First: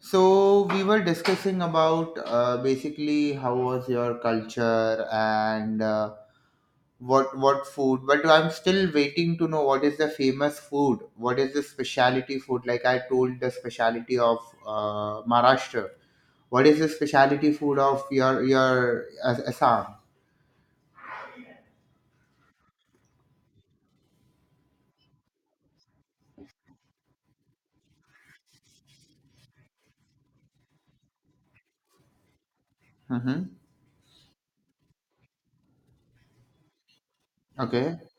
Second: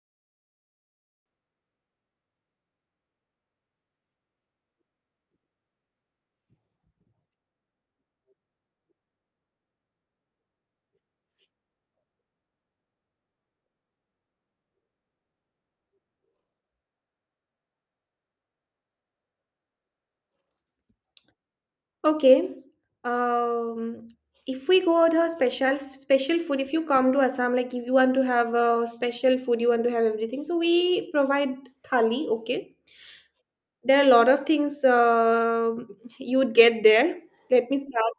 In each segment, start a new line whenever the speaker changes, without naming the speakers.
So we were discussing about basically how was your culture and what food, but I'm still waiting to know what is the famous food, what is the specialty food. Like I told, the specialty of Maharashtra. What is the specialty food of your Assam?
Okay. Um, if we go out her special food, if you come to Assam, like if you want to have a special food, you want to have everything. So we provide thali. Okay.
Mm-hmm.
There are a lot of things you would get there. Let me
Okay.
start.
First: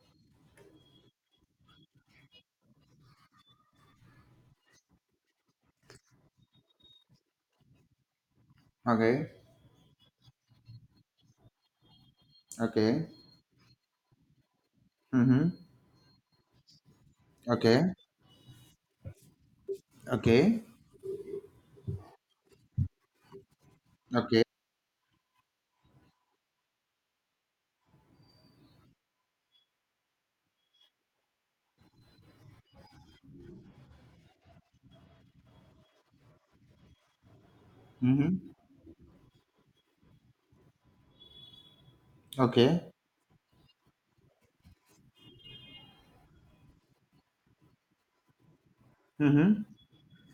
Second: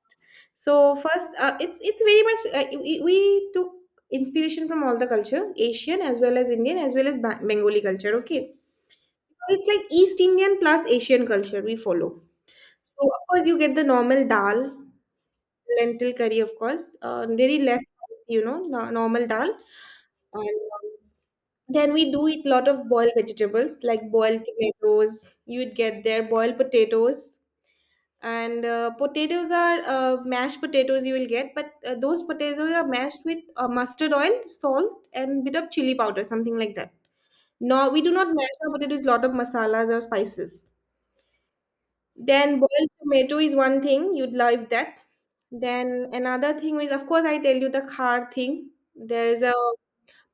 So first, it's very much we took inspiration from all the culture, Asian as well as Indian as well as Bengali culture. Okay.
Okay.
It's like East Indian plus Asian culture we follow. So
Okay.
of course you get the normal dal,
Mm-hmm.
lentil curry, of course, very less,
Okay.
you know, normal dal. And
Okay.
um, then we do eat lot of boiled vegetables like boiled
Okay.
tomatoes. You'd get there boiled potatoes. And potatoes are mashed potatoes you will get, but those potatoes are mashed with mustard oil, salt, and bit of chili powder, something like that. No, we do not
Mm-hmm.
mash our potatoes. Lot of masalas or spices. Then
Okay.
boiled tomato is one thing you'd love that. Then another thing is, of course, I tell you the khar thing. There is a
Mm-hmm.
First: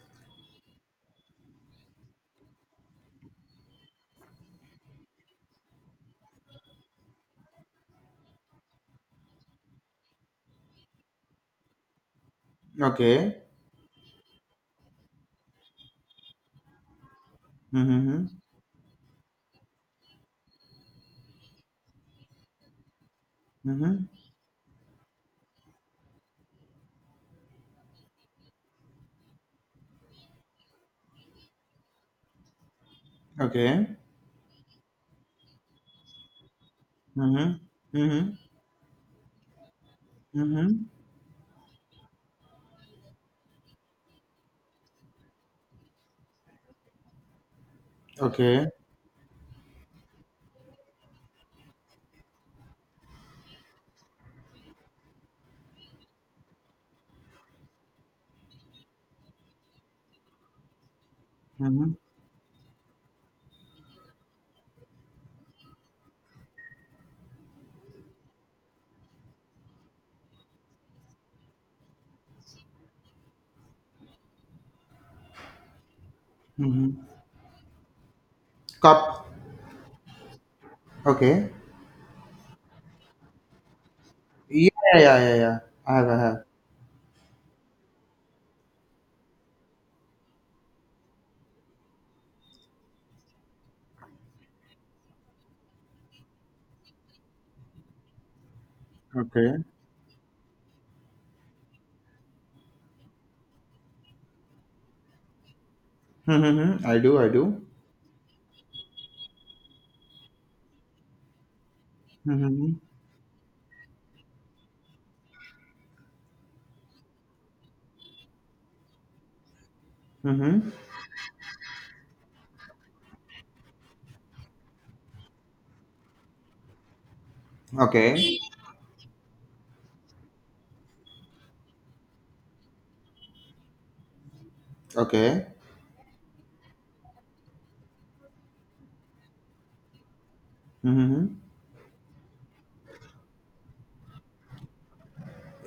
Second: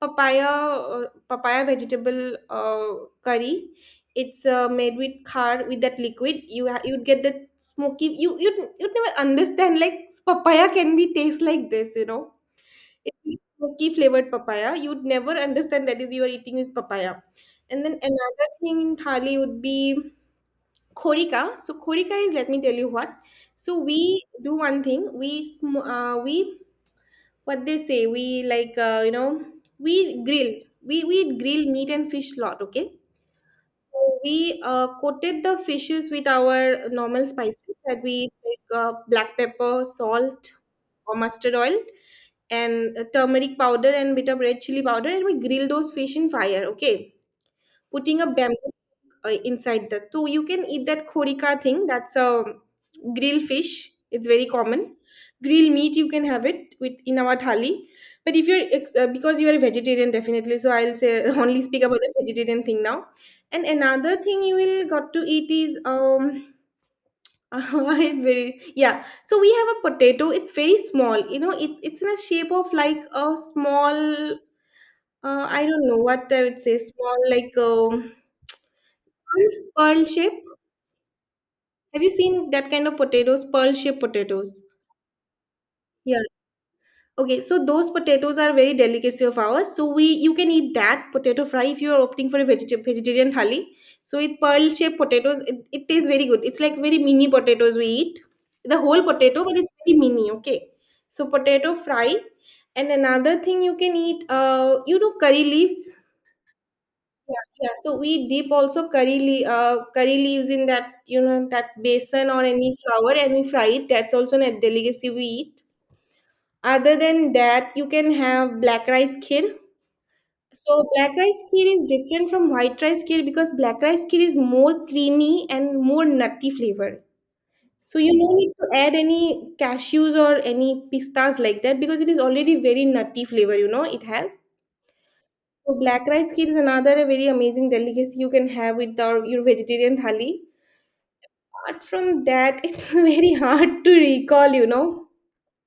papaya papaya vegetable curry. It's made with khar with that liquid. You'd get that smoky. You'd never understand like papaya can be taste like this. You know,
Okay.
it's smoky flavored papaya. You'd never understand that is you are eating is papaya. And then
Mm-hmm.
another thing in thali would be Korika. So Korika is let me tell you what. So
Mm-hmm.
we do one thing. We what they say. We like you know we grill. We grill meat and fish lot. Okay.
Okay.
So we coated the fishes with our normal
Mm-hmm.
spices that we
Mm-hmm.
like black pepper, salt,
Mm-hmm.
or mustard oil, and turmeric powder and bit of red chili powder, and we grill those fish in fire. Okay, putting a
Okay.
bamboo inside that. So you can eat that khorika thing. That's a grilled fish. It's very common. Grilled meat you can have it with in our thali. But if you're because you are a vegetarian definitely, so I'll say only speak
Mm-hmm.
about the vegetarian thing now. And another thing you will got to eat is I very yeah. So we have a potato. It's very small. You know, it's in a shape of like a small I don't know what I would say.
Mm-hmm.
Small, like
Cup.
pearl shape.
Okay.
Have you seen that kind of potatoes? Pearl shaped potatoes.
Yeah, yeah, yeah, yeah. I have, I
Yeah.
have.
Okay. So those potatoes are very delicacy of ours. So we you can eat that potato fry if you are opting for a vegetarian thali. So with pearl shaped potatoes, it tastes very good. It's like very mini potatoes we eat. The whole potato, but
Okay.
it's very mini. Okay. So potato fry, and another thing you can eat. You know curry leaves.
Mm-hmm. Mm-hmm. I do, I
Yeah,
do.
yeah. So we dip also curry leaves in that you know that basin or any
Mm-hmm.
flour and we fry it. That's also a delicacy we eat. Other than that, you can have black rice kheer.
Mm-hmm.
So black rice kheer is different from white rice kheer because black rice kheer is more creamy and more nutty flavor. So you don't
Okay.
need to add any cashews or any pistas like that because it is already very nutty flavor. You know it has.
Okay.
So black rice kheer is another very amazing delicacy you can have with our, your vegetarian thali.
Mm-hmm.
Apart from that, it's very hard to recall, you know.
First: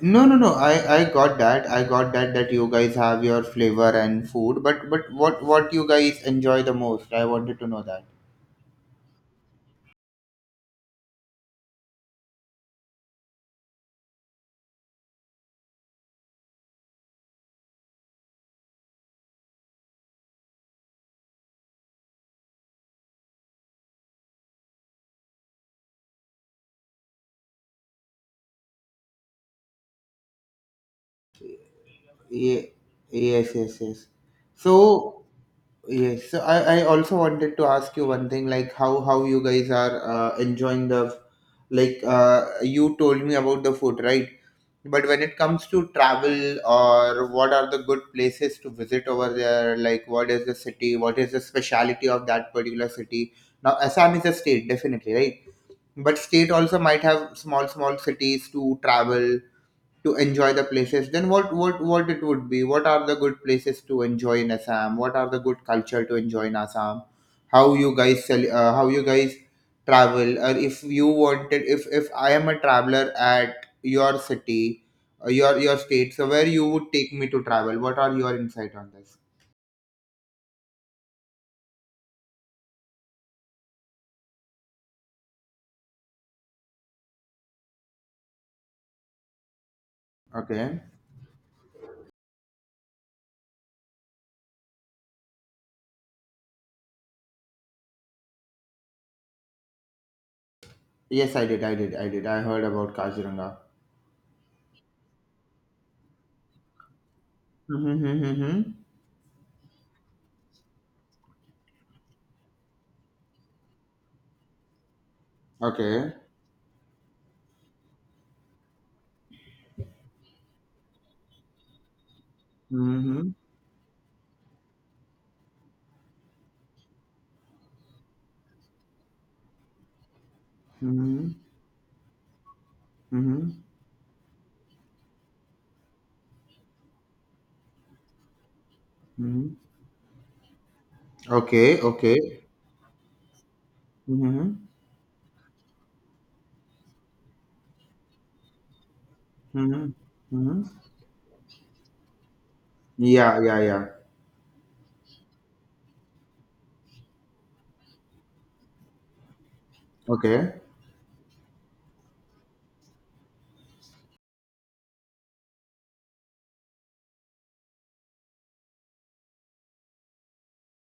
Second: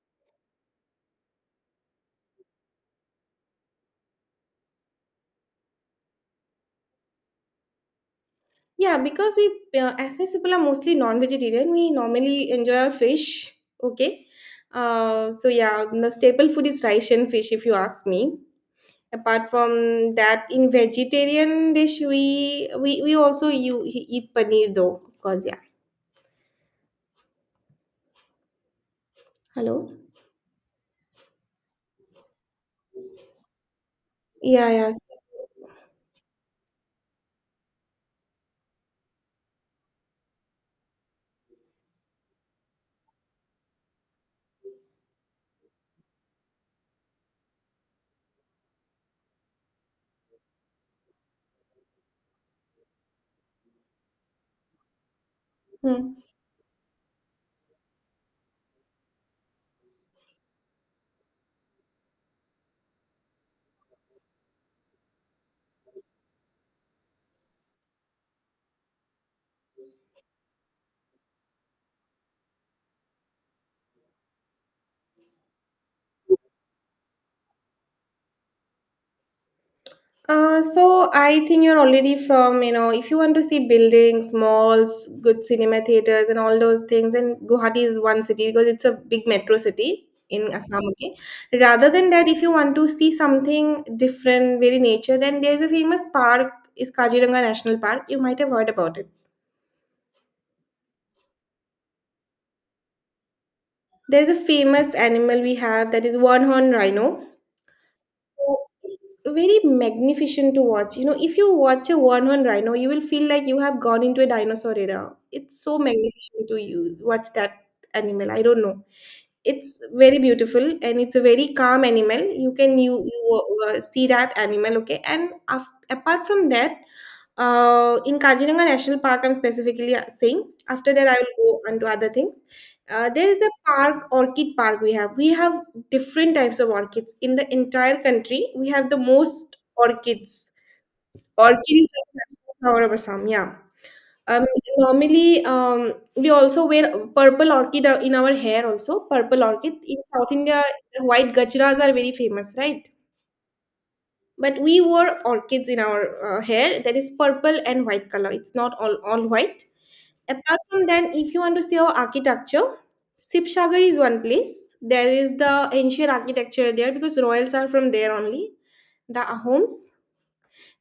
No, no, no. I got that. I got that that you guys have your flavor and food, but but what you guys enjoy the most? I wanted to know that.
Yeah, because we, Assamese people are mostly non-vegetarian. We normally enjoy our fish. Okay. So yeah, the staple food is rice and fish, if you ask me. Apart from that, in vegetarian dish, we also you eat paneer though, of course. Yeah. Hello.
Ye- yes, yes, yes.
Yeah.
So.
Yes.
Yes, so I also wanted to ask you one thing, like how you guys are enjoying the, like you told me about the food, right? But when it comes to travel or what are the good places to visit over there, like what is the city, what is the speciality of that particular city? Now, Assam is a state, definitely, right?
Hmm.
But state also might have small, small cities to travel to enjoy the places. Then what it would be? What are the good places to enjoy in Assam? What are the good culture to enjoy in Assam? How you guys sell uh, how you guys travel, or if you wanted, if I am a traveler at your city, your state, so where you would take me to travel? What are your insight on this?
So I think you're already from, you know, if you want to see buildings, malls, good cinema theaters, and all those things, and Guwahati is one city because it's a big metro city in
Okay.
Assam. Okay, rather than that, if you want to see something different, very nature, then there's a famous park is Kaziranga National Park. You might have heard about it.
Yes, I did. I heard about Kaziranga.
There's a famous animal we have that is one horn rhino.
Mm-hmm,
So
mm-hmm.
it's very magnificent to watch. You know, if you watch a one-horn rhino, you will feel like you have gone into a dinosaur era. It's so
Okay.
magnificent to you watch that animal. I don't know. It's very beautiful and it's a very calm animal. You can you
Mm-hmm,
you see that animal, okay? And apart from that, in Kaziranga National Park, I'm specifically saying. After that, I
mm-hmm,
will go on to other things. There is a
mm-hmm.
park, Orchid Park. We have different types of orchids in the entire country. We have the
Mm-hmm.
most orchids. Orchid
Okay,
is
okay.
the flower of Assam. Yeah. um,
Mm-hmm.
Normally, we also wear purple orchid in our hair. Also purple orchid.
Mm-hmm.
In South India,
Mm-hmm.
the white gajras are very famous, right?
Yeah, yeah, yeah.
But we wore orchids in our hair that is purple and white color. It's not all white.
Okay.
Apart from that, if you want to see our architecture, Sipsagar is one place. There is the ancient architecture there because royals are from there only. The Ahoms,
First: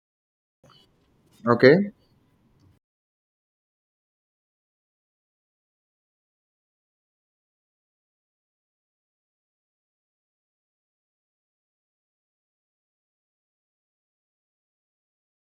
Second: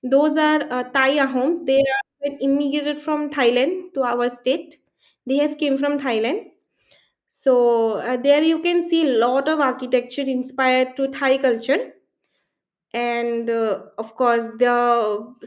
those are Thai Ahoms. They
Okay.
are immigrated from Thailand to our state. They have came from Thailand. So there you can see lot of architecture inspired to Thai culture. And of course the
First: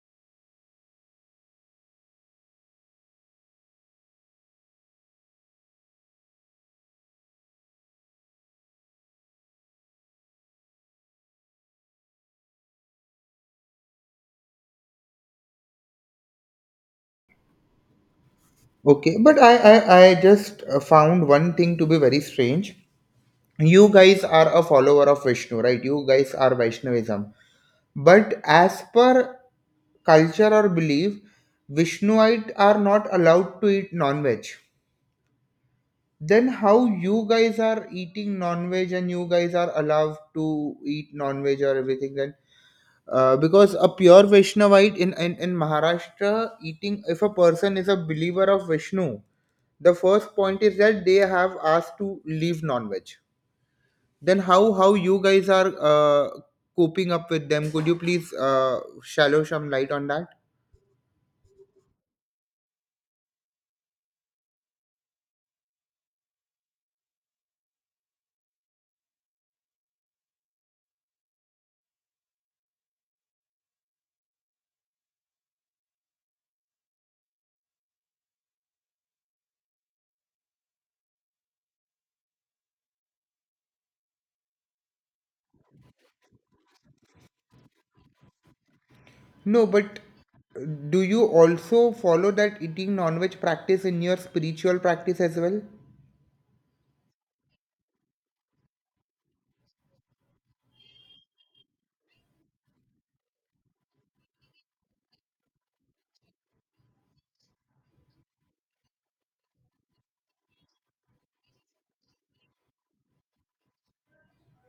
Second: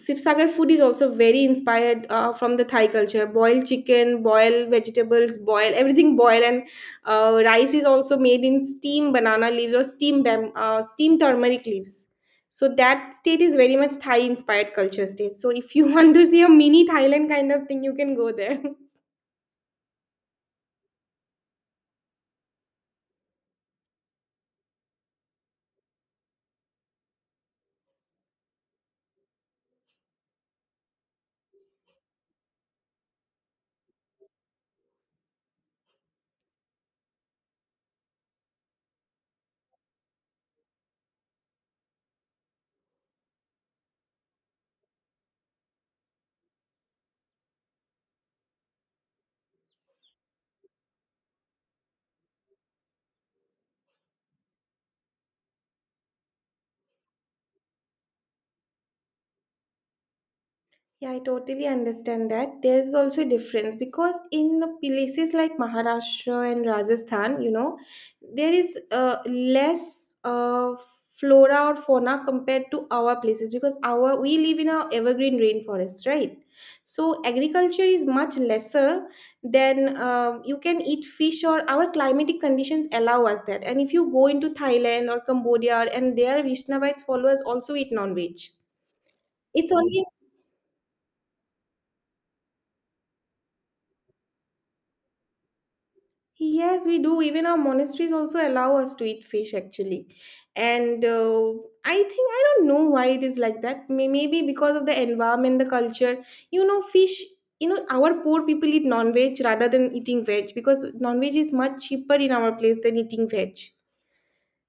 Sibsagar food is also very inspired from the Thai culture. Boiled chicken, boiled vegetables, boil everything, boil. And rice is also made in steam banana leaves or steam turmeric leaves. So that state is very much Thai inspired culture state. So if you want to see a mini Thailand kind of thing, you can go there.
Okay. But I just found one thing to be very strange. You guys are a follower of Vishnu, right? You guys are Vaishnavism. But as per culture or belief, Vishnuite are not allowed to eat non-veg. Then how you guys are eating non-veg, and you guys are allowed to eat non-veg or everything? Then because a pure Vaishnavite in Maharashtra eating, if a person is a believer of Vishnu, the first point is that they have asked to leave non-veg. Then how you guys are coping up with them? Could you please shallow some light on that?
Yeah, I totally understand that. There's also a difference because in places like Maharashtra and Rajasthan, you know, there is less flora or fauna compared to our places because our we live in a evergreen rainforest, right? So agriculture is much lesser than you can eat fish or our climatic conditions allow us that. And if you go into Thailand or Cambodia and their Vishnavites followers also eat non-veg.
No,
It's
but
only.
do you also follow that eating non-veg practice in your spiritual practice as well?
Yes, we do. Even our monasteries also allow us to eat fish, actually. And I think, I don't know why it is like that. Maybe because of the environment, the culture. You know, fish, you know, our poor people eat non veg rather than eating veg because non veg is much cheaper in our place than eating veg.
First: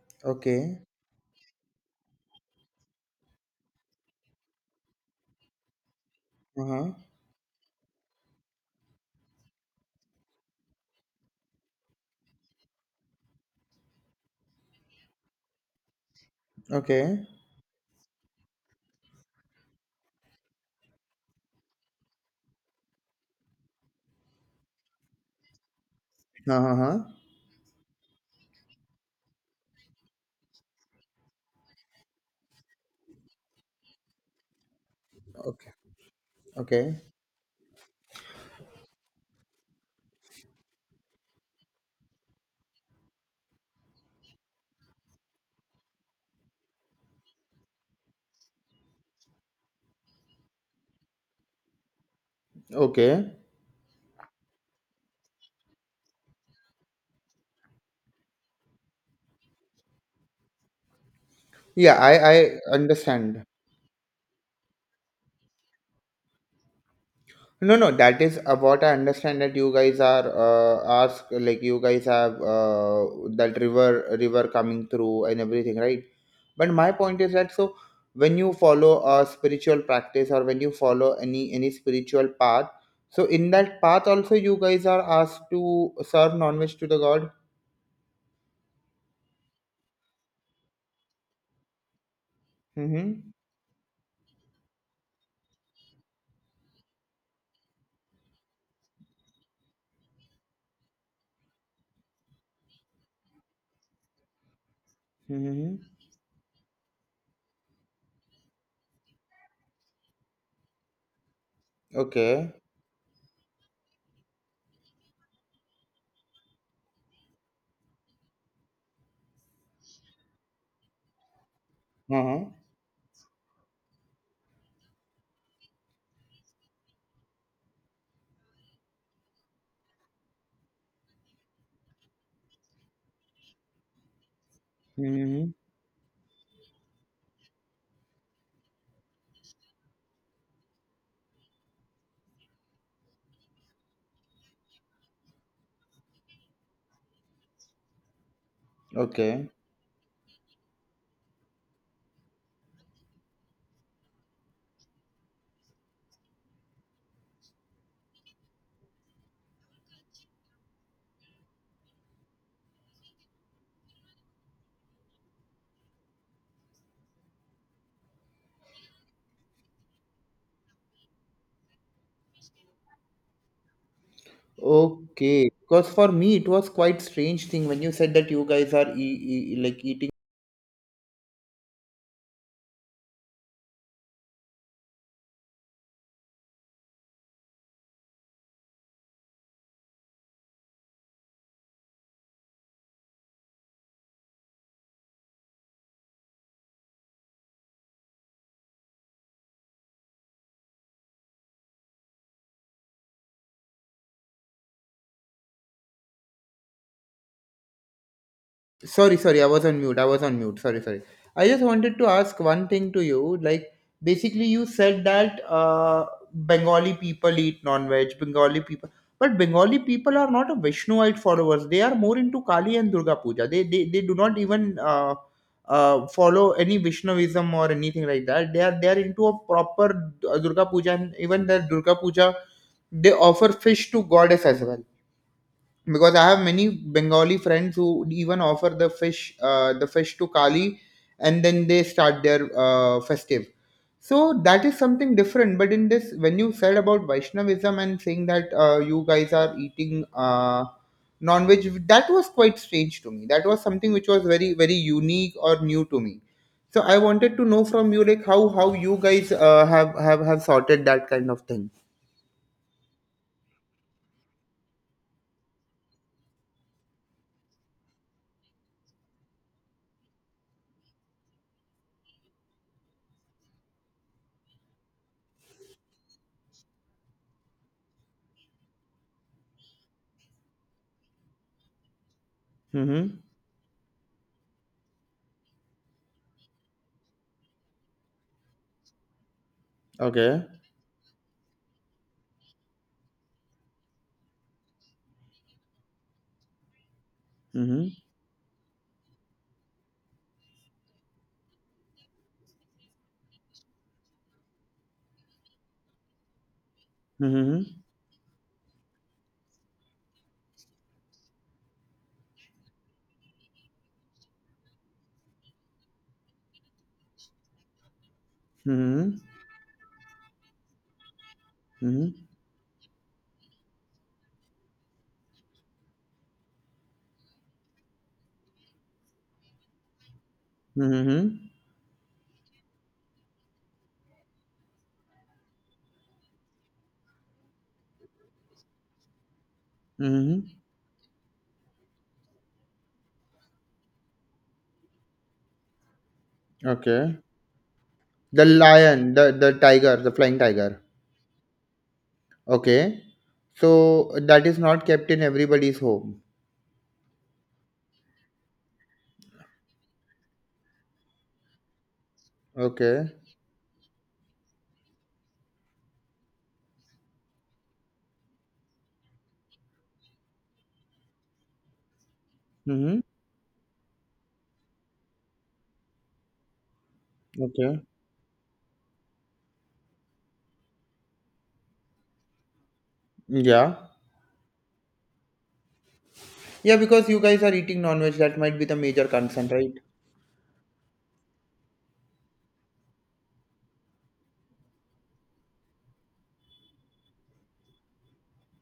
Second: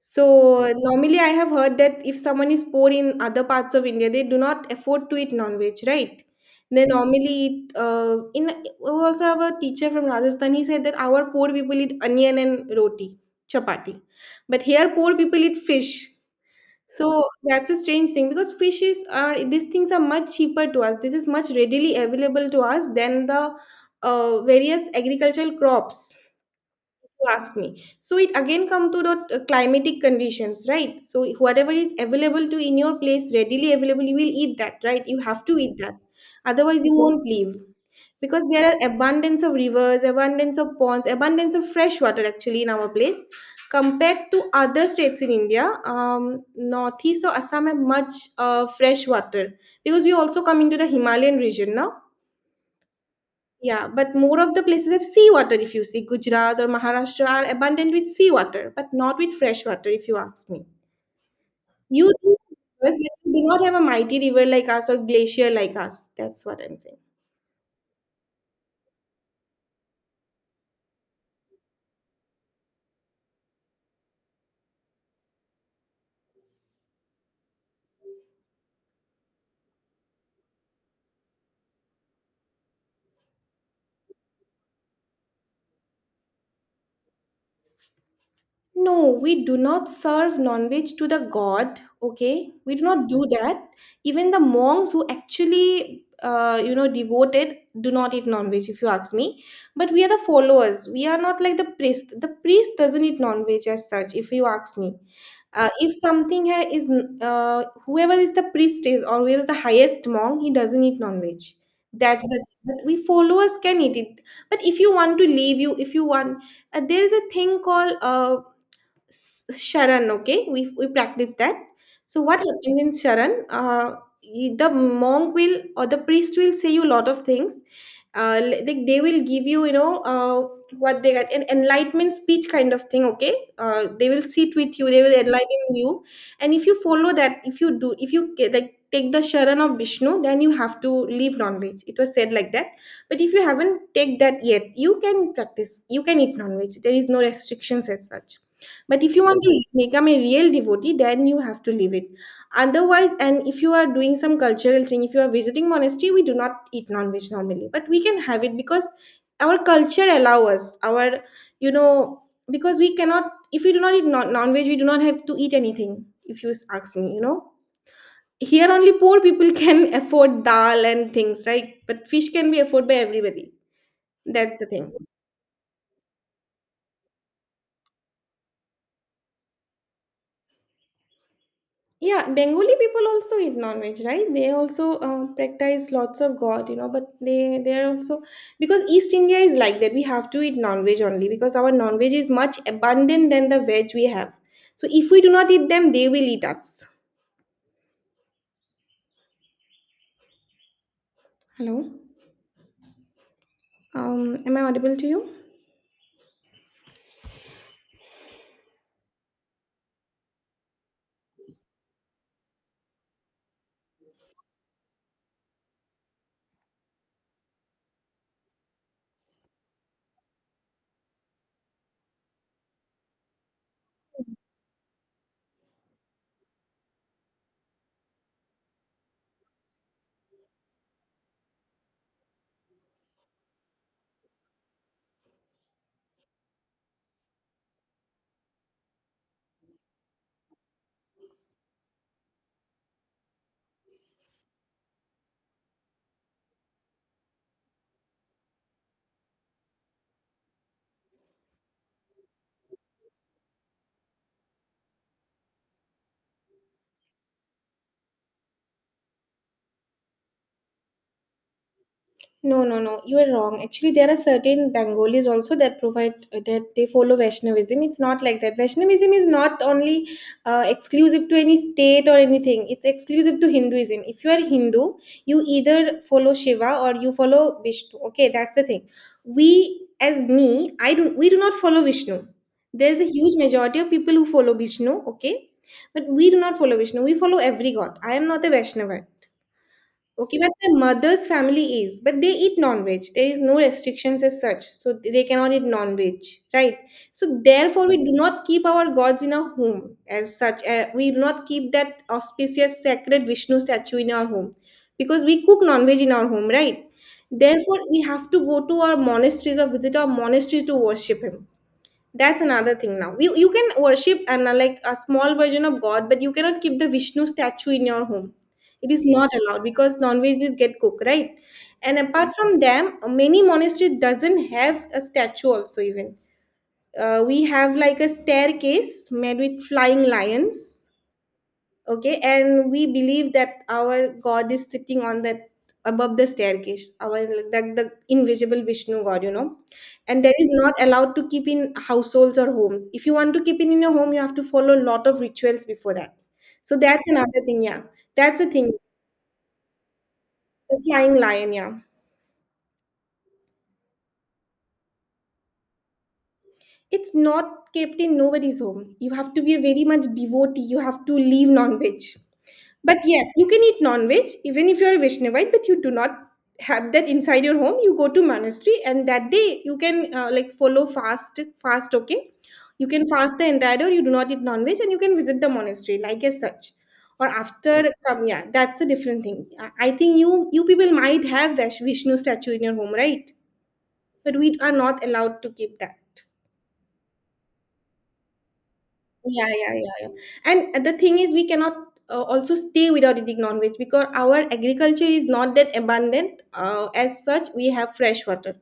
So
Okay.
normally I have heard that if someone is poor in other parts of India, they do not afford to eat non-veg, right?
Uh
They
huh.
normally eat, in we also have a teacher from Rajasthan. He said that our poor people eat onion and roti, chapati, but here poor people eat fish. So
Okay.
that's a strange thing because fishes are these things are much cheaper to us. This is much readily available to us than the various agricultural crops,
Uh huh.
you ask me. So it again come to the climatic conditions, right? So whatever is available to in your place, readily available, you will eat that, right? You have to
Okay.
eat that, otherwise you
Okay.
won't leave, because there are abundance of rivers, abundance of ponds, abundance of fresh water actually in our place compared to other states in India. Northeast or Assam have much fresh water because we also come into the Himalayan region now.
Okay.
Yeah, but more of the places have seawater if you see. Gujarat or Maharashtra are abundant with seawater, but not with fresh water if you ask me.
Yeah,
You
I
do,
I
because we
understand.
do not have a mighty river like us or glacier like us. That's what I'm saying.
No, no, that is what I understand, that you guys are ask, like you guys have that river coming through and everything, right? But my point is that, so when you follow a spiritual practice, or when you follow any spiritual path, so in that path also you guys are asked to serve non-veg to the god.
No, we do not serve non-veg to the god, okay? We do not do
Mm-hmm.
that. Even the monks who actually, you know, devoted do not eat non-veg, if you ask me. But we are the followers. We are not like the priest. The priest doesn't eat non-veg as such, if you ask me.
Mm-hmm.
If something is, whoever is the priest is or whoever is the highest monk, he doesn't eat non-veg. That's the.
Okay.
But we followers can eat it. But if you want to leave, you if you want, there is a thing called Sharan, okay? We practice that. So what
Uh-huh.
happens in Sharan? The monk will or the priest will say you a lot of things. Like they will give you, you know, what they got an enlightenment speech kind of thing. Okay, they will sit with you. They will
Mm-hmm.
enlighten you, and if you follow that, if you do, if you ca- like take the Sharan of Vishnu, then you have to leave non-veg. It was said like that. But if you haven't take that yet, you can practice. You can eat non-veg. There is no restrictions as such. But if you want
Okay.
to become a real devotee, then you have to leave it. Otherwise, and if you are doing some cultural thing, if you are visiting monastery, we do not eat non-veg normally, but we can have it because our culture allow us. You know, because we cannot. If we do not eat non-veg, we do not have to eat anything. If you ask me, you know, here only poor people can afford dal and things, right? But fish can be afforded by everybody. That's the thing.
Okay, because for me it was quite strange thing when you said that you guys are like eating.
Yeah, Bengali people also eat non-veg, right? They also practice lots of God, you know. But they are also because East India is like that. We have to eat non-veg only because our non-veg is much abundant than the veg we have. So if we do not eat them, they will eat us. Hello, am I audible to you?
Sorry, sorry, I was on mute. I was on mute. Sorry, sorry. I just wanted to ask one thing to you. Like, basically, you said that Bengali people eat non-veg. But Bengali people are not a Vishnuite followers. They are more into Kali and Durga Puja. They do not even follow any Vishnuism or anything like that. They are into a proper Durga Puja, and even their Durga Puja, they offer fish to goddess as well, because I have many Bengali friends who even offer the fish to Kali, and then they start their festive. So that is something different. But in this, when you said about Vaishnavism and saying that you guys are eating non-veg, that was quite strange to me. That was something which was very, very unique or new to me. So I wanted to know from you, like how you guys have sorted that kind of thing.
No, no, no. You are wrong. Actually, there are certain Bengalis also that provide that they follow Vaishnavism. It's not like that. Vaishnavism is not only exclusive to any state or anything. It's exclusive to Hinduism. If you are Hindu, you either follow Shiva or you follow Vishnu. Okay, that's the thing. We, as me, I do. We do not follow Vishnu. There is a
Mm-hmm.
huge majority of people who follow Vishnu. Okay, but we do not follow Vishnu. We follow every god. I am not a Vaishnava. Okay,
Okay.
but my mother's family is, but they eat non-veg. There is no restrictions as such, so they cannot eat non-veg, right? So therefore, we
Mm-hmm.
do not keep our gods in our home as such. We do not keep that auspicious sacred Vishnu statue in our home because we cook non-veg in our home, right?
Mm-hmm.
Therefore, we have to go to our monasteries or visit our monastery to worship him. That's another thing. Now, you can worship and like a small version of god, but you cannot keep the Vishnu statue in your home. It is
Mm-hmm.
not allowed because non-veggies get cooked, right? And
Mhm.
apart from them, many monastery doesn't have a statue also. Even we have like a staircase made with flying lions,
Mhm.
okay? And we believe that our god is sitting on that, above the staircase. Our, like the invisible Vishnu god, you know. And that
Mhm.
is not allowed to keep in households or homes. If you want to keep it in your home, you have to follow a lot of rituals before that. So that's
Okay.
another thing, yeah. That's
The
a thing.
lion, the tiger, the flying
The
tiger.
flying lion, yeah.
Okay. So that is not kept in everybody's home.
It's not kept in nobody's home. You have to be a very much devotee. You have to leave non-veg. But
Okay.
yes, you can eat non-veg even if you're a Vaishnavite, but you do not have that inside your home. You go to monastery, and that day you can like follow fast, fast. Okay, you
Mhm.
can fast the entire day, or you do not eat non-veg, and you can visit the monastery like as such. Or after
Okay.
come, yeah, that's a different thing. I think you you people might have Vishnu statue in your home, right?
Yeah.
But we are not allowed to keep that.
Yeah, because you guys are eating non-veg, that might be the major
Yeah,
concern,
yeah,
right?
yeah, yeah. And the thing is, we cannot also stay without eating non-veg because our agriculture is not that abundant. As such, we have fresh water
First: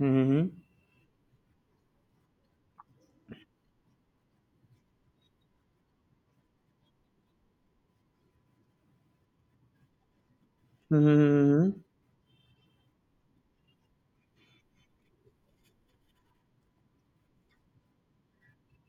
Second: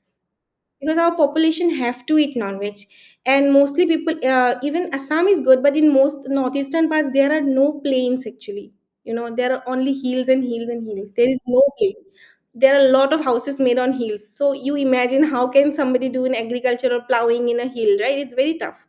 Mm-hmm.
because our population have to eat non-veg, and mostly people, even Assam is good, but in most northeastern parts there are no plains actually. You know, there are only hills and hills and hills. There is no
Mm-hmm.
plain. There are a lot of houses made on hills. So you imagine how can somebody do an agriculture or plowing in a hill, right? It's very tough.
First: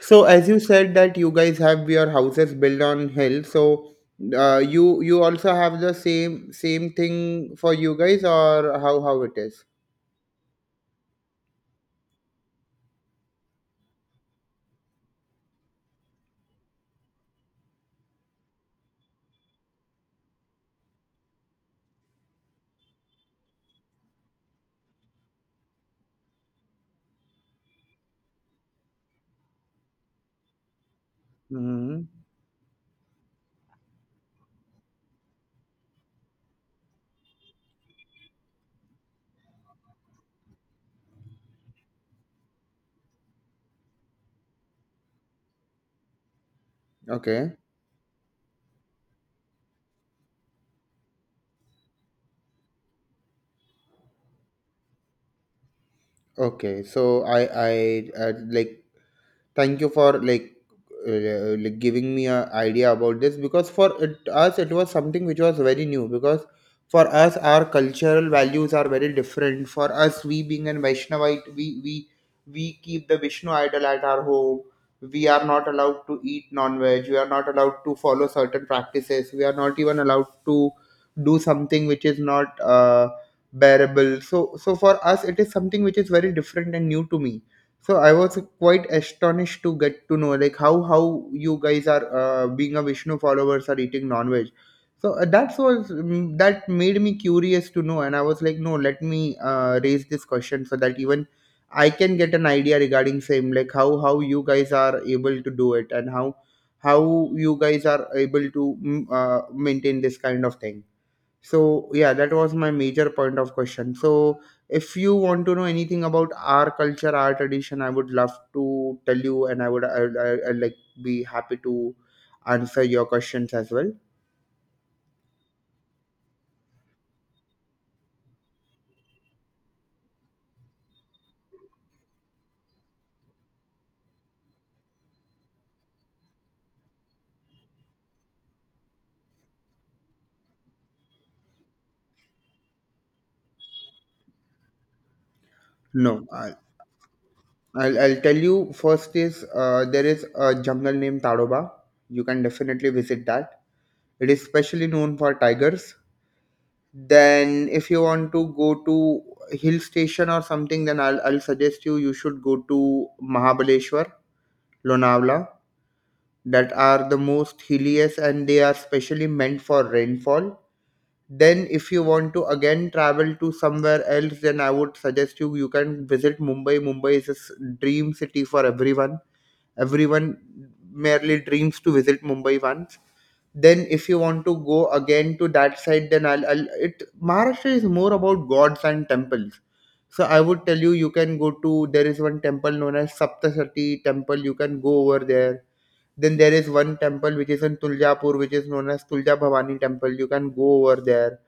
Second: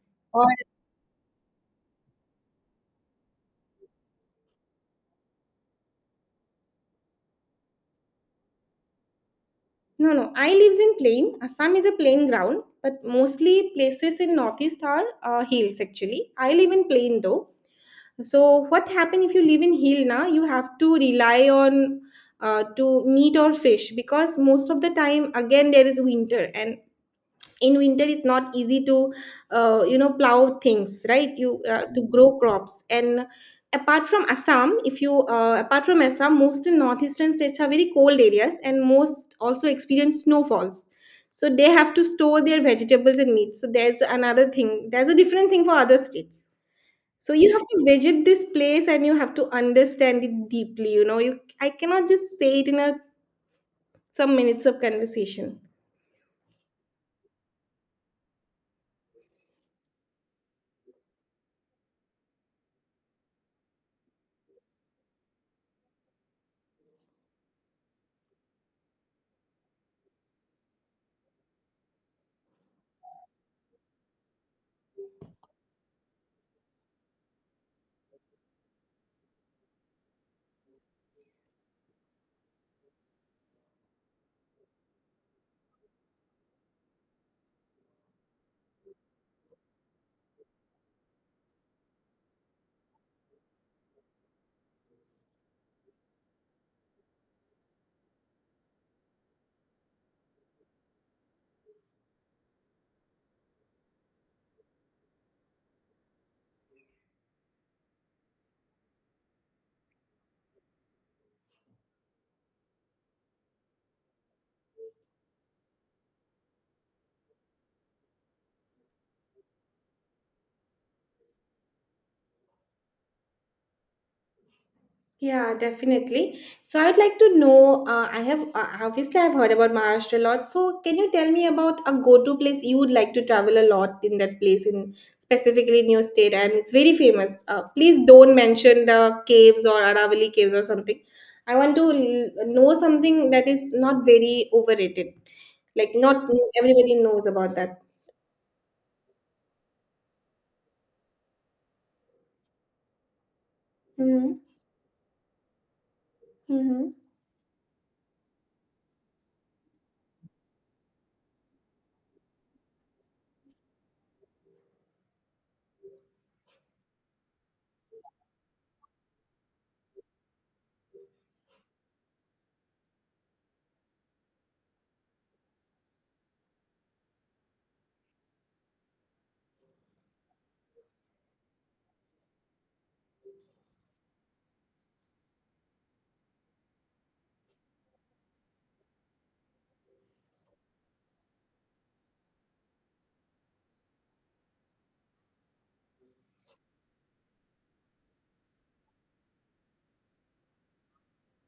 So
Or
as you said that you guys have your houses built on hill, so you also have the same thing for you guys, or how it is?
no, no. I lives in plain. Assam is a plain ground, but mostly places in northeast are hills. Actually, I live in plain though. So what happen if you live in hill? Now you have to rely on to meat or fish because most of the time again there is winter, and in winter it's not easy to you know plow things, right? You
Mm-hmm.
to grow crops. And apart from Assam, if you apart from assam most in northeastern states are very cold areas, and most also experience snowfalls. So they have to store their vegetables and meat. So there's another thing, there's a different thing for other states. So you
Okay.
have to visit this place and you have to understand it deeply, you know. You i cannot just say it in a some minutes of conversation.
Okay, so I like thank you for, like, like giving me an idea about this, because for us it was something which was very new, because for us our cultural values are very different. For us, we being an Vaishnavite, we keep the Vishnu idol at our home. We are not allowed to eat non-veg. We are not allowed to follow certain practices. We are not even allowed to do something which is not bearable. So for us it is something which is very different and new to me. So I was quite astonished to get to know, like how you guys are being a Vishnu followers are eating non-veg. So that made me curious to know, and I was like, no, let me raise this question, so that even I can get an idea regarding same, like how you guys are able to do it, and how you guys are able to maintain this kind of thing. So yeah, that was my major point of question. So if you want to know anything about our culture, our tradition, I would love to tell you, and I would I like be happy to answer your questions as well.
Yeah, definitely. So I'd like to know. I have obviously I've heard about Maharashtra a lot. So can you tell me about a go-to place you would like to travel a lot in that place, in specifically in your state, and it's very famous. Please don't mention the caves or Aravalli caves or something. I want to l- know something that is not very overrated, like not
No, I,
everybody knows about that.
I'll I'll tell you. First is there is a jungle named Tadoba. You can definitely visit that. It is specially known for tigers. Then if you want to go to hill station or something, then I'll suggest you should go to Mahabaleshwar, Lonavala, that are the most hilliest, and they are specially meant for rainfall. Then, if you want to again travel to somewhere else, then I would suggest you can visit Mumbai. Mumbai is a dream city for everyone. Everyone merely dreams to visit Mumbai once. Then if you want to go again to that side, then I'll it Maharashtra is more about gods and temples. So I would tell you can go to there is one temple known as Saptasati Temple. You can go over there. Then there is one temple which is in Tuljapur, which is known as Tulja Bhavani Temple. You can go over there.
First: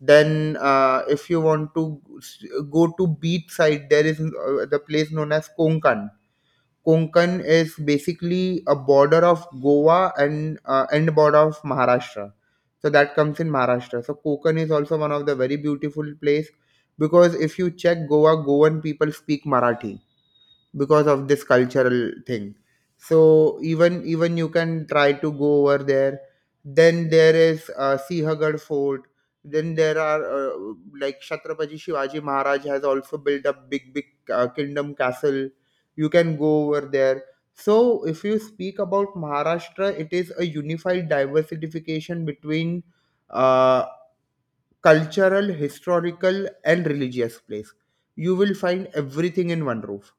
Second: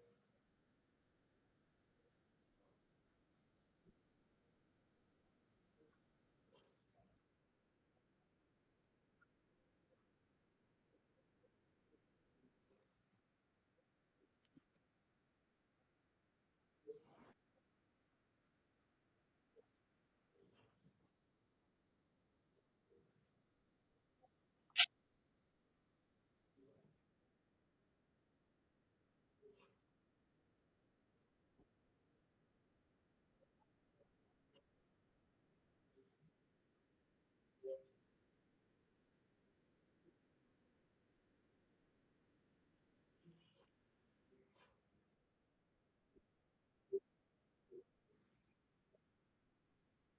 Then, if you want to go to beach side, there is the place known as Konkan. Konkan is basically a border of Goa, and border of Maharashtra. So that comes in Maharashtra. So Konkan is also one of the very beautiful place, because if you check Goa, Goan people speak Marathi because of this cultural thing. So even you can try to go over there. Then there is Sihagar Fort. Then there are like Chhatrapati Shivaji Maharaj has also built a big kingdom castle. You can go over there. So if you speak about Maharashtra, it is a unified diversification between uh, cultural, historical, and religious place. You will find everything in one roof.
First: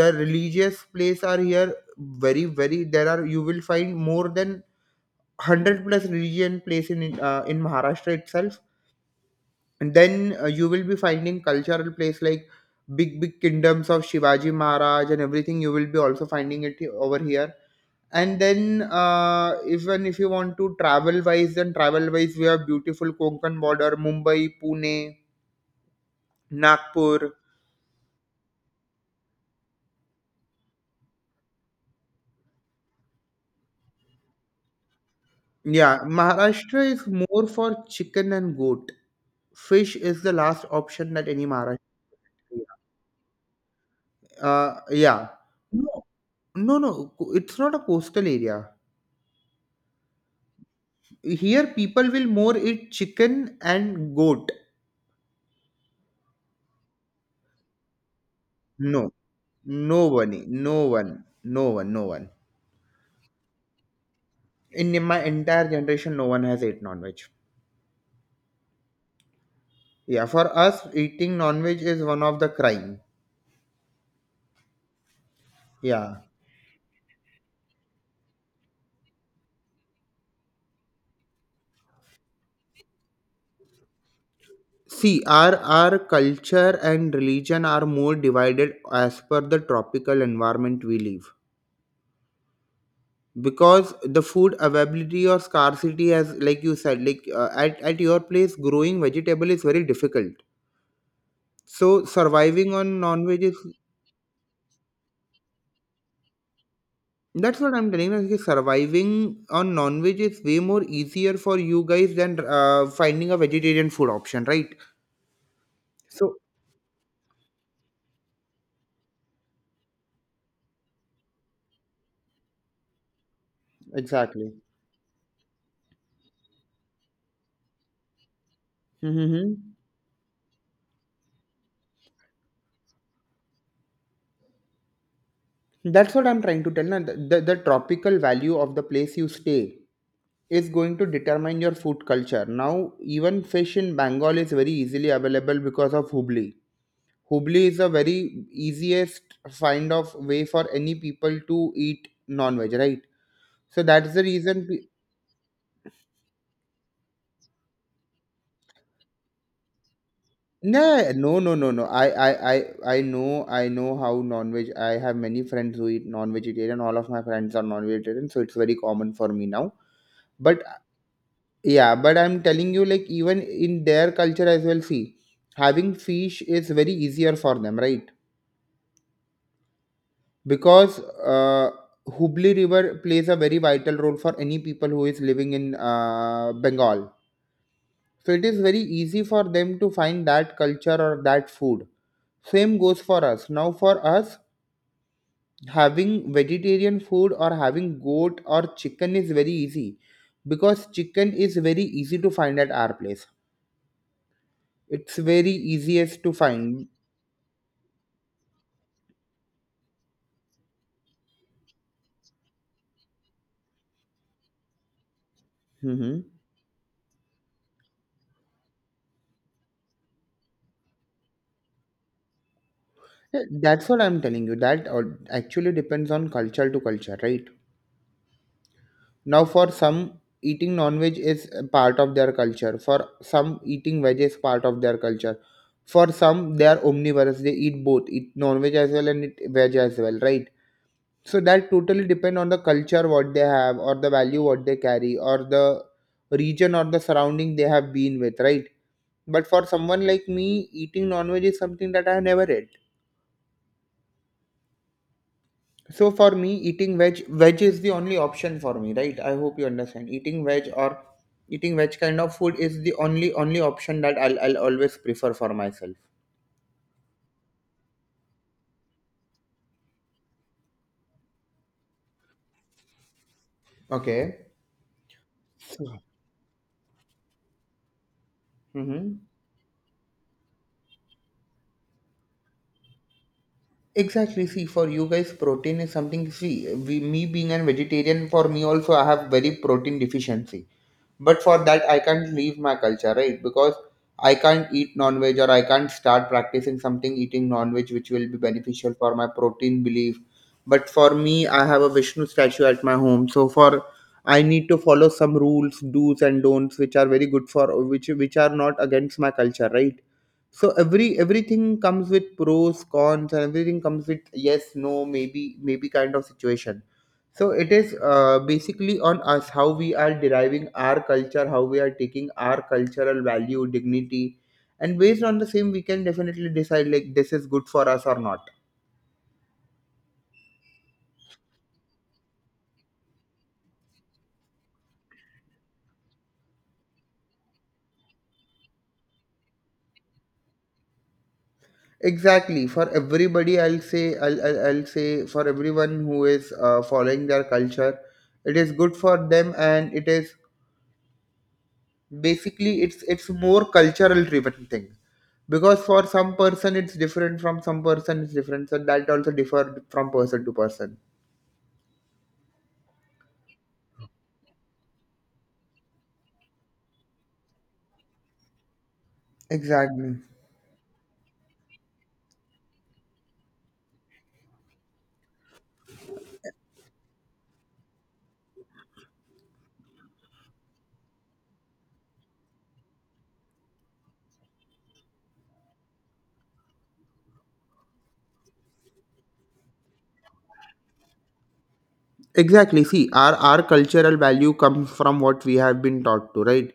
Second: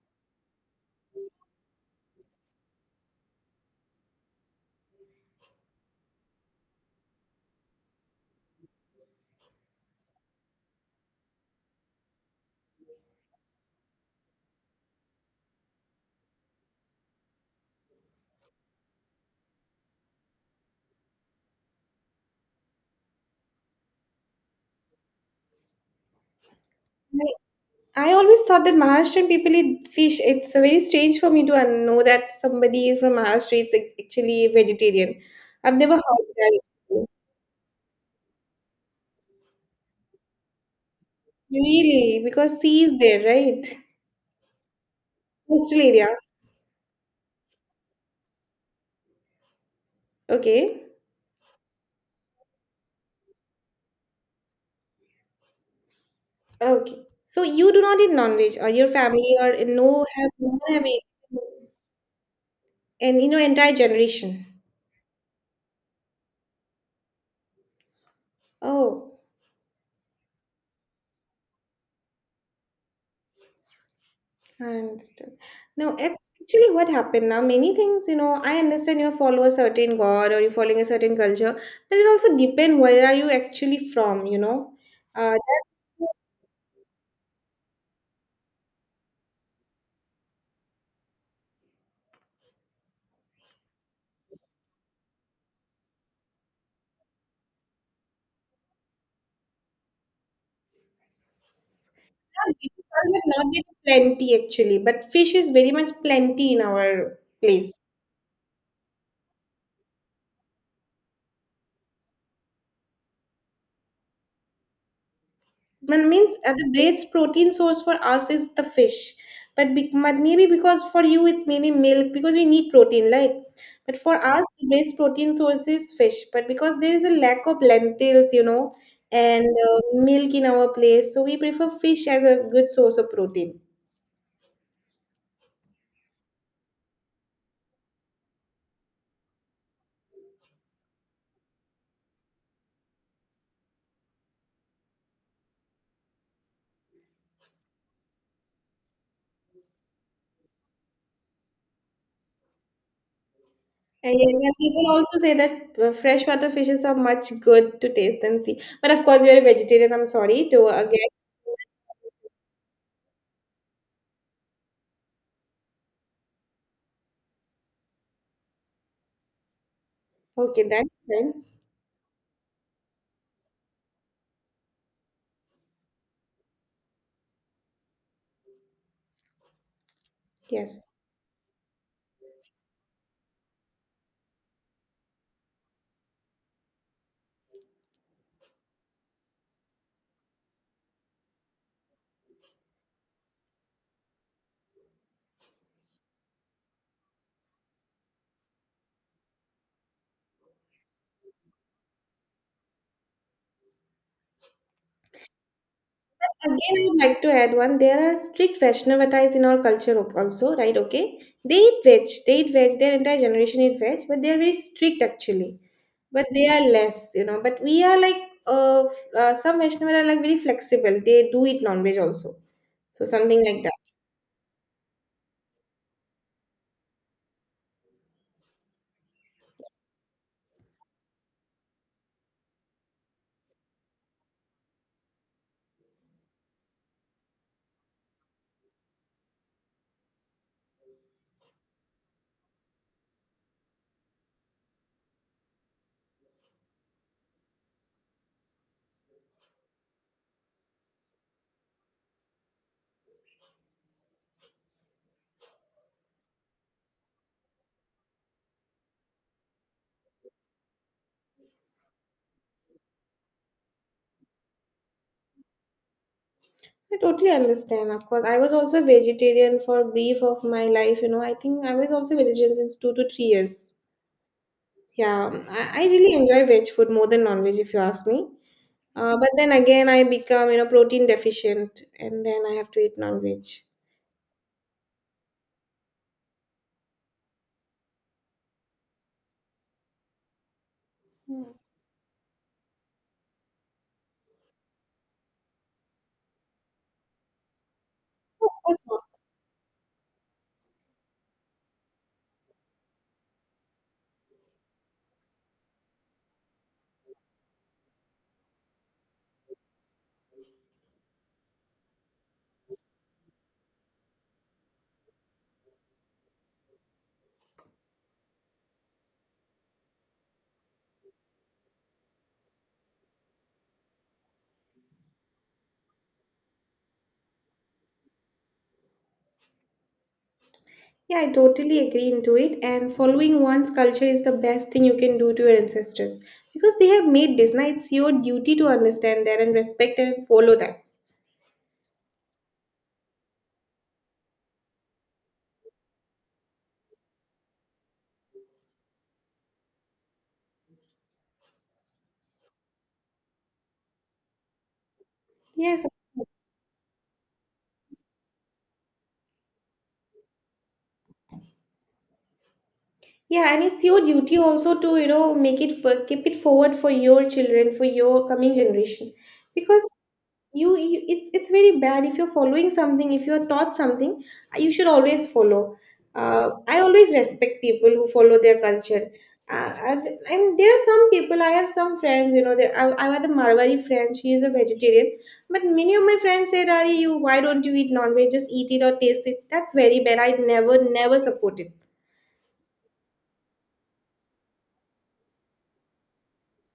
The religious place are here, very, very. There are You will find more than 100 plus religion place in Maharashtra itself. And then you will be finding cultural place like big kingdoms of Shivaji Maharaj, and everything you will be also finding it over here. And then even if you want to travel wise we have beautiful Konkan border, Mumbai, Pune, Nagpur.
I always thought that Maharashtrian people eat fish. It's very strange for me to know that somebody from Maharashtra is actually vegetarian. I've never
Yeah,
heard that.
Maharashtra is more for chicken and goat. Fish is the last option that any Maharashtrian.
Really? Because sea is there, right?
Yeah.
Coastal
No,
area.
no, no. It's not a coastal area.
Okay.
Here, people will more eat chicken and goat.
Okay. So you do not eat non-veg, or your
No,
family, or no
no
have
one,
no have
no
eaten,
one, no one, no one.
and you know entire generation.
In my entire generation, no one has ate non-veg.
Oh.
Yeah, for us, eating non-veg is one of the crime.
I understand. No,
Yeah.
it's actually what happened now. Many things, you know, I understand you follow a certain god or you're following a certain culture, but it also depends where are you actually from, you know.
See, our
That's
our culture and religion are more divided as per the tropical environment we live. Because the food availability or scarcity has, like you said, like at your place growing vegetable is very difficult, so
not
surviving on
difficult,
non-veg
not
is.
very plenty actually. But fish is very much plenty in our
That's what
place.
I'm telling you, like, surviving on non-veg is way more easier for you guys than finding a vegetarian food option, right?
But means
So.
the greatest protein source for us is the fish. But maybe because for you it's maybe milk because we need protein, right? But for us,
Exactly.
the best protein source is fish. But because there is a lack of lentils, you know, and
Mm-hmm.
milk in our place, so we prefer fish as a good source of protein.
That's what I'm trying to tell na, the tropical value of the place you stay is going to determine your food culture. Now, even fish in Bengal is very easily available because of Hubli. Hubli is a very easiest find of way for any people to eat non-veg, right? So that's
And
the
yes, and
reason.
people also say that freshwater fishes are much good to taste than sea. But of course, you're a vegetarian. I'm sorry to again.
Nah, no, no, no, no. I know, I know how non-veg. I have many friends who eat non-vegetarian. All of my friends are non-vegetarian, so it's very common for me now. But
Okay, then
yeah, but I'm telling you, like, even in their culture as well, see, having fish is very easier for them, right?
yes.
Because uh, Hubli River plays a very vital role for any people who is living in Bengal. So it is very easy for them to find that culture or that food. Same goes for us. Now, for us, having vegetarian food or having goat or chicken is very easy because chicken is very easy to find at our place, it's very easiest to
Again, I
find.
would like to add one. There are strict Vaishnavatas in our culture also, right? Okay. They eat veg. They eat veg. Their entire generation eat veg, but they are very strict actually.
Mhm.
But they are less, you know. But we are like, uh, some Vaishnavas are like very flexible. They do eat non-veg also. So
Yeah,
something like that.
that's what I'm telling you. Actually depends on culture to culture, right? Now, for some, eating non-veg is a part of their culture. For some, eating veg is part of their culture. For some, they are omnivorous. They eat both, eat non-veg as well and eat veg as well, right? So that totally depend on the culture what they have, or the value what they carry, or the region or the surrounding they have been with, right? But for someone like me, eating non-veg is something that I have never had. So for me, eating veg is the only option for me, right? I hope you understand. Eating veg or eating veg kind of food is the only option that I'll always prefer for myself.
I totally understand. Of course, I was also vegetarian for a brief of my life. You know, I think I was also vegetarian since 2 to 3 years.
Okay.
Yeah, I
So,
really enjoy veg food more than non-veg if you ask me.
mm-hmm.
But then again, I become you know protein deficient, and then I have to eat non-veg.
Exactly. See, for you guys, protein is something. See, me being a vegetarian, for me also, I have very protein deficiency. But
Hmm.
for that, I can't leave my culture, right? Because I can't eat non-veg or I can't start practicing something eating non-veg, which will be
Of course
beneficial
not.
for my protein belief. But for me, I have a Vishnu statue at my home, so for I need to follow some rules, do's and don'ts, which are very good for which are not against my culture, right? So everything comes with pros, cons, and everything comes with yes, no, maybe, maybe kind of situation. So it is basically on us how we are deriving our culture, how we are taking our cultural value, dignity, and based on the same we can definitely decide like this is good for us or not.
Yeah, I totally agree into it. And following one's culture is the best thing you can do to your ancestors because they have made this. Now it's your duty to understand that and respect and follow that.
Exactly, for everybody I'll say I'll say for everyone who is following their culture, it is good for them and it is basically it's more cultural driven thing, because
Yes.
for some person it's different, from some person it's different, so that also differ from person to person.
Yeah, and it's your duty also to you know make it for, keep it forward for your children, for your coming generation, because
Exactly.
you it's very bad if you're following something. If you're taught something, you should always follow. I always respect people who follow their culture. uh, I, I mean there are some people. I have some friends, you know. I have a marwari friend. She is a vegetarian, but many of my friends said Ari, you why don't you eat non-veg, just eat it or taste it. That's very bad. I never never support it.
Exactly, see our cultural value comes from what we have been taught to, right?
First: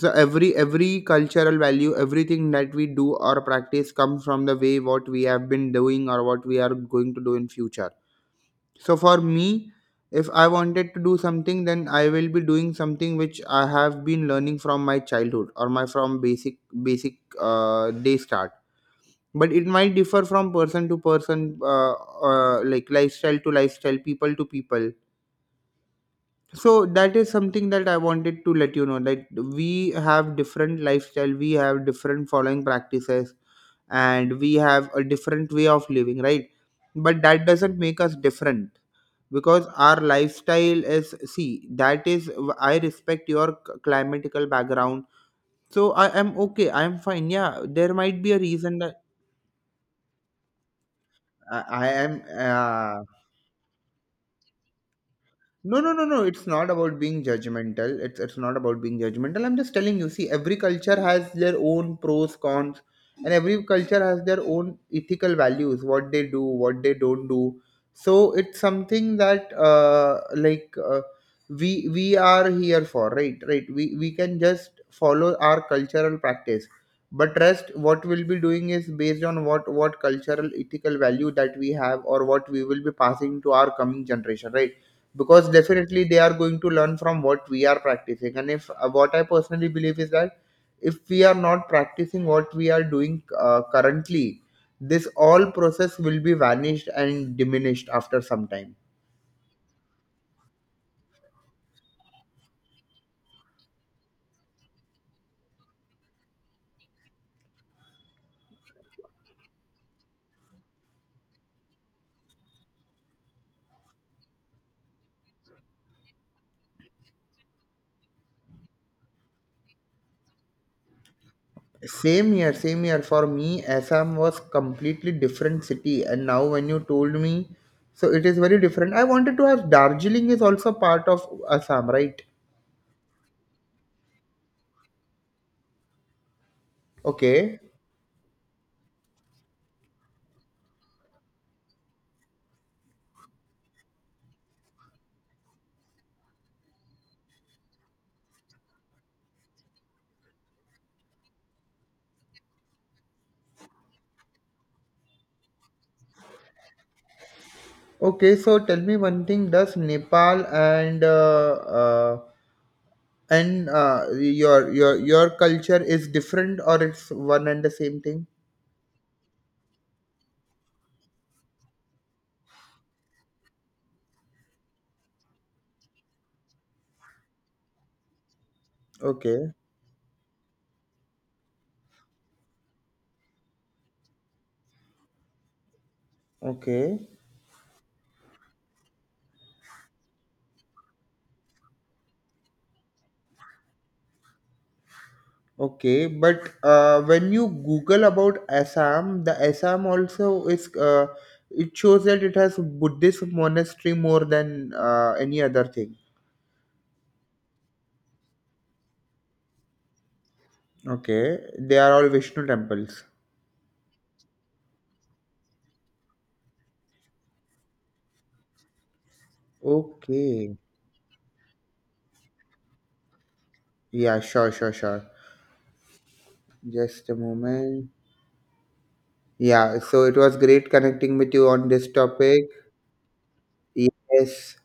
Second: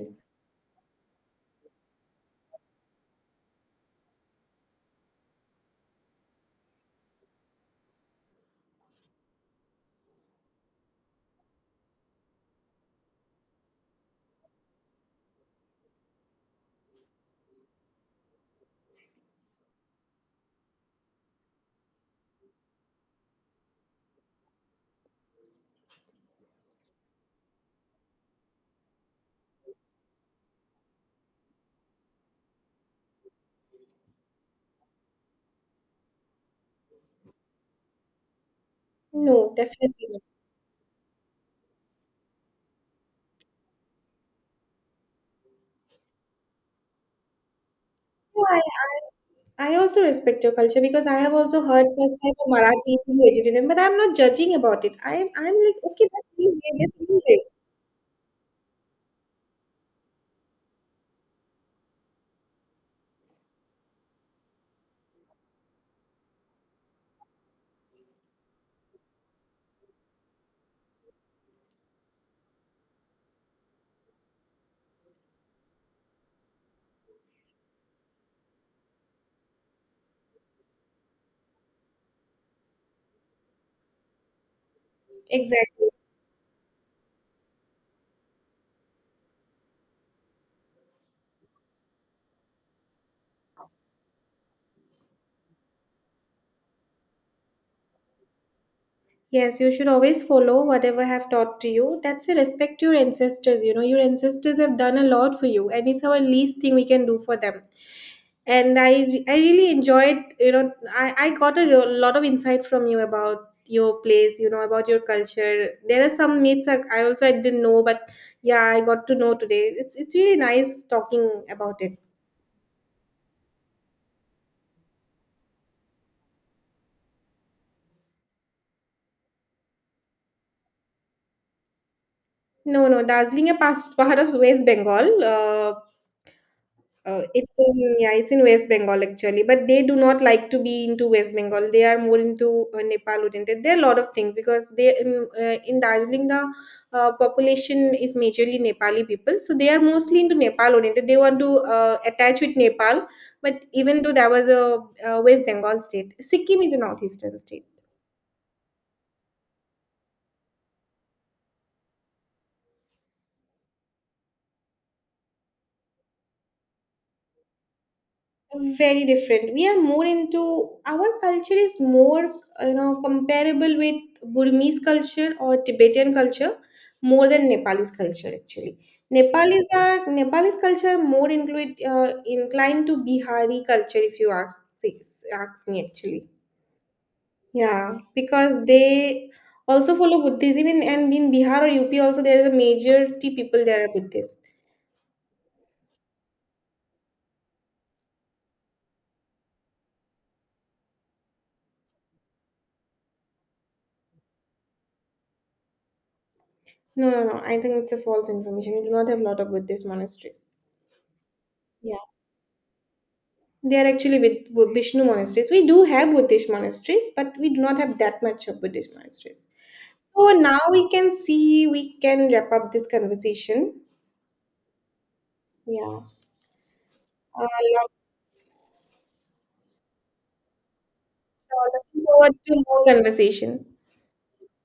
So every cultural value, everything that we do or practice comes from the way what we have been doing or what we are going to do in future. So for me, if I wanted to do something, then I will be doing something which I have been learning from my childhood or my from basic, basic day start. But it might differ from person to person, like lifestyle to lifestyle, people to people. So that is something that I wanted to let you know, that we have different lifestyle, we have different following practices, and we have a different way of living, right? But that doesn't make us different,
No,
because our
definitely.
lifestyle is, see that is, I respect your climatical background, so I am okay, I am fine, yeah, there might be a
Yeah,
reason that
I also respect your culture because I have also heard
I am
first time a Marathi being vegetarian, but I'm not judging about it. I'm
no,
like,
no, no,
okay,
no.
that's
It's
really
not
weird, that's
about being
amazing.
judgmental. It's not about being judgmental. I'm just telling you. See, every culture has their own pros, cons, and every culture has their own ethical values. What they do, what they don't do. So it's something that like we we are here for, right? Right. We can just follow our cultural practice, but rest what we'll be doing is based on what cultural ethical value that we have or what we will be passing to our coming generation, right? Because
Exactly.
definitely they are going to learn from what we are practicing, and if what I personally believe is that if we are not practicing what we are doing currently, this all process will be vanished and diminished after some time.
Yes, you should always follow whatever have taught to you. That's a respect to your ancestors. You know, your ancestors have done a lot for you, and it's our least thing we can do for them. And I really enjoyed. You know, I got a lot of insight from you about your place. You know, about your culture. There are some myths I also I didn't know, but yeah, I got to know today. It's really nice talking about it.
Same year for me, Assam was completely different city, and now when you told me, so it is very different. I wanted to ask, Darjeeling is also part of Assam, right?
No, no, Darjeeling is past part of West Bengal. It's
Okay.
in yeah, it's in West Bengal actually, but they do not like to be into West Bengal. They are more into Nepal oriented. There are a lot of things because they in Darjeeling the population is majorly Nepali people, so they are mostly into Nepal oriented. They want to attach with Nepal, but even though that was a, West Bengal state, Sikkim is a northeastern state.
Okay, so tell me one thing, does Nepal and your your culture is different, or it's one and the same thing?
Very different. We are more into, our culture is more, you know, comparable with Burmese culture or Tibetan culture, more than Nepalese culture actually.
Okay.
Nepalese are, Nepalese culture more include inclined to Bihari culture if you ask me actually.
Okay.
Yeah, because they also follow Buddhism, in, and in Bihar or UP also there is a majority people there are Buddhist.
Okay, but when you google about Assam, the Assam also is, it shows that it has Buddhist monastery more than any other thing.
No, no, no, I think it's a false information. We do not have a lot of Buddhist monasteries.
Okay, they are
Yeah.
all Vishnu temples.
They are actually with Vishnu monasteries. We do have Buddhist monasteries, but we do not have that much of Buddhist monasteries. So
Okay.
now we can see we can wrap up this conversation.
Yeah, sure, sure, sure.
Yeah.
Just a
Uh,
moment. Yeah, so it was great connecting with you on this
looking forward
topic.
to more conversation.
Yes.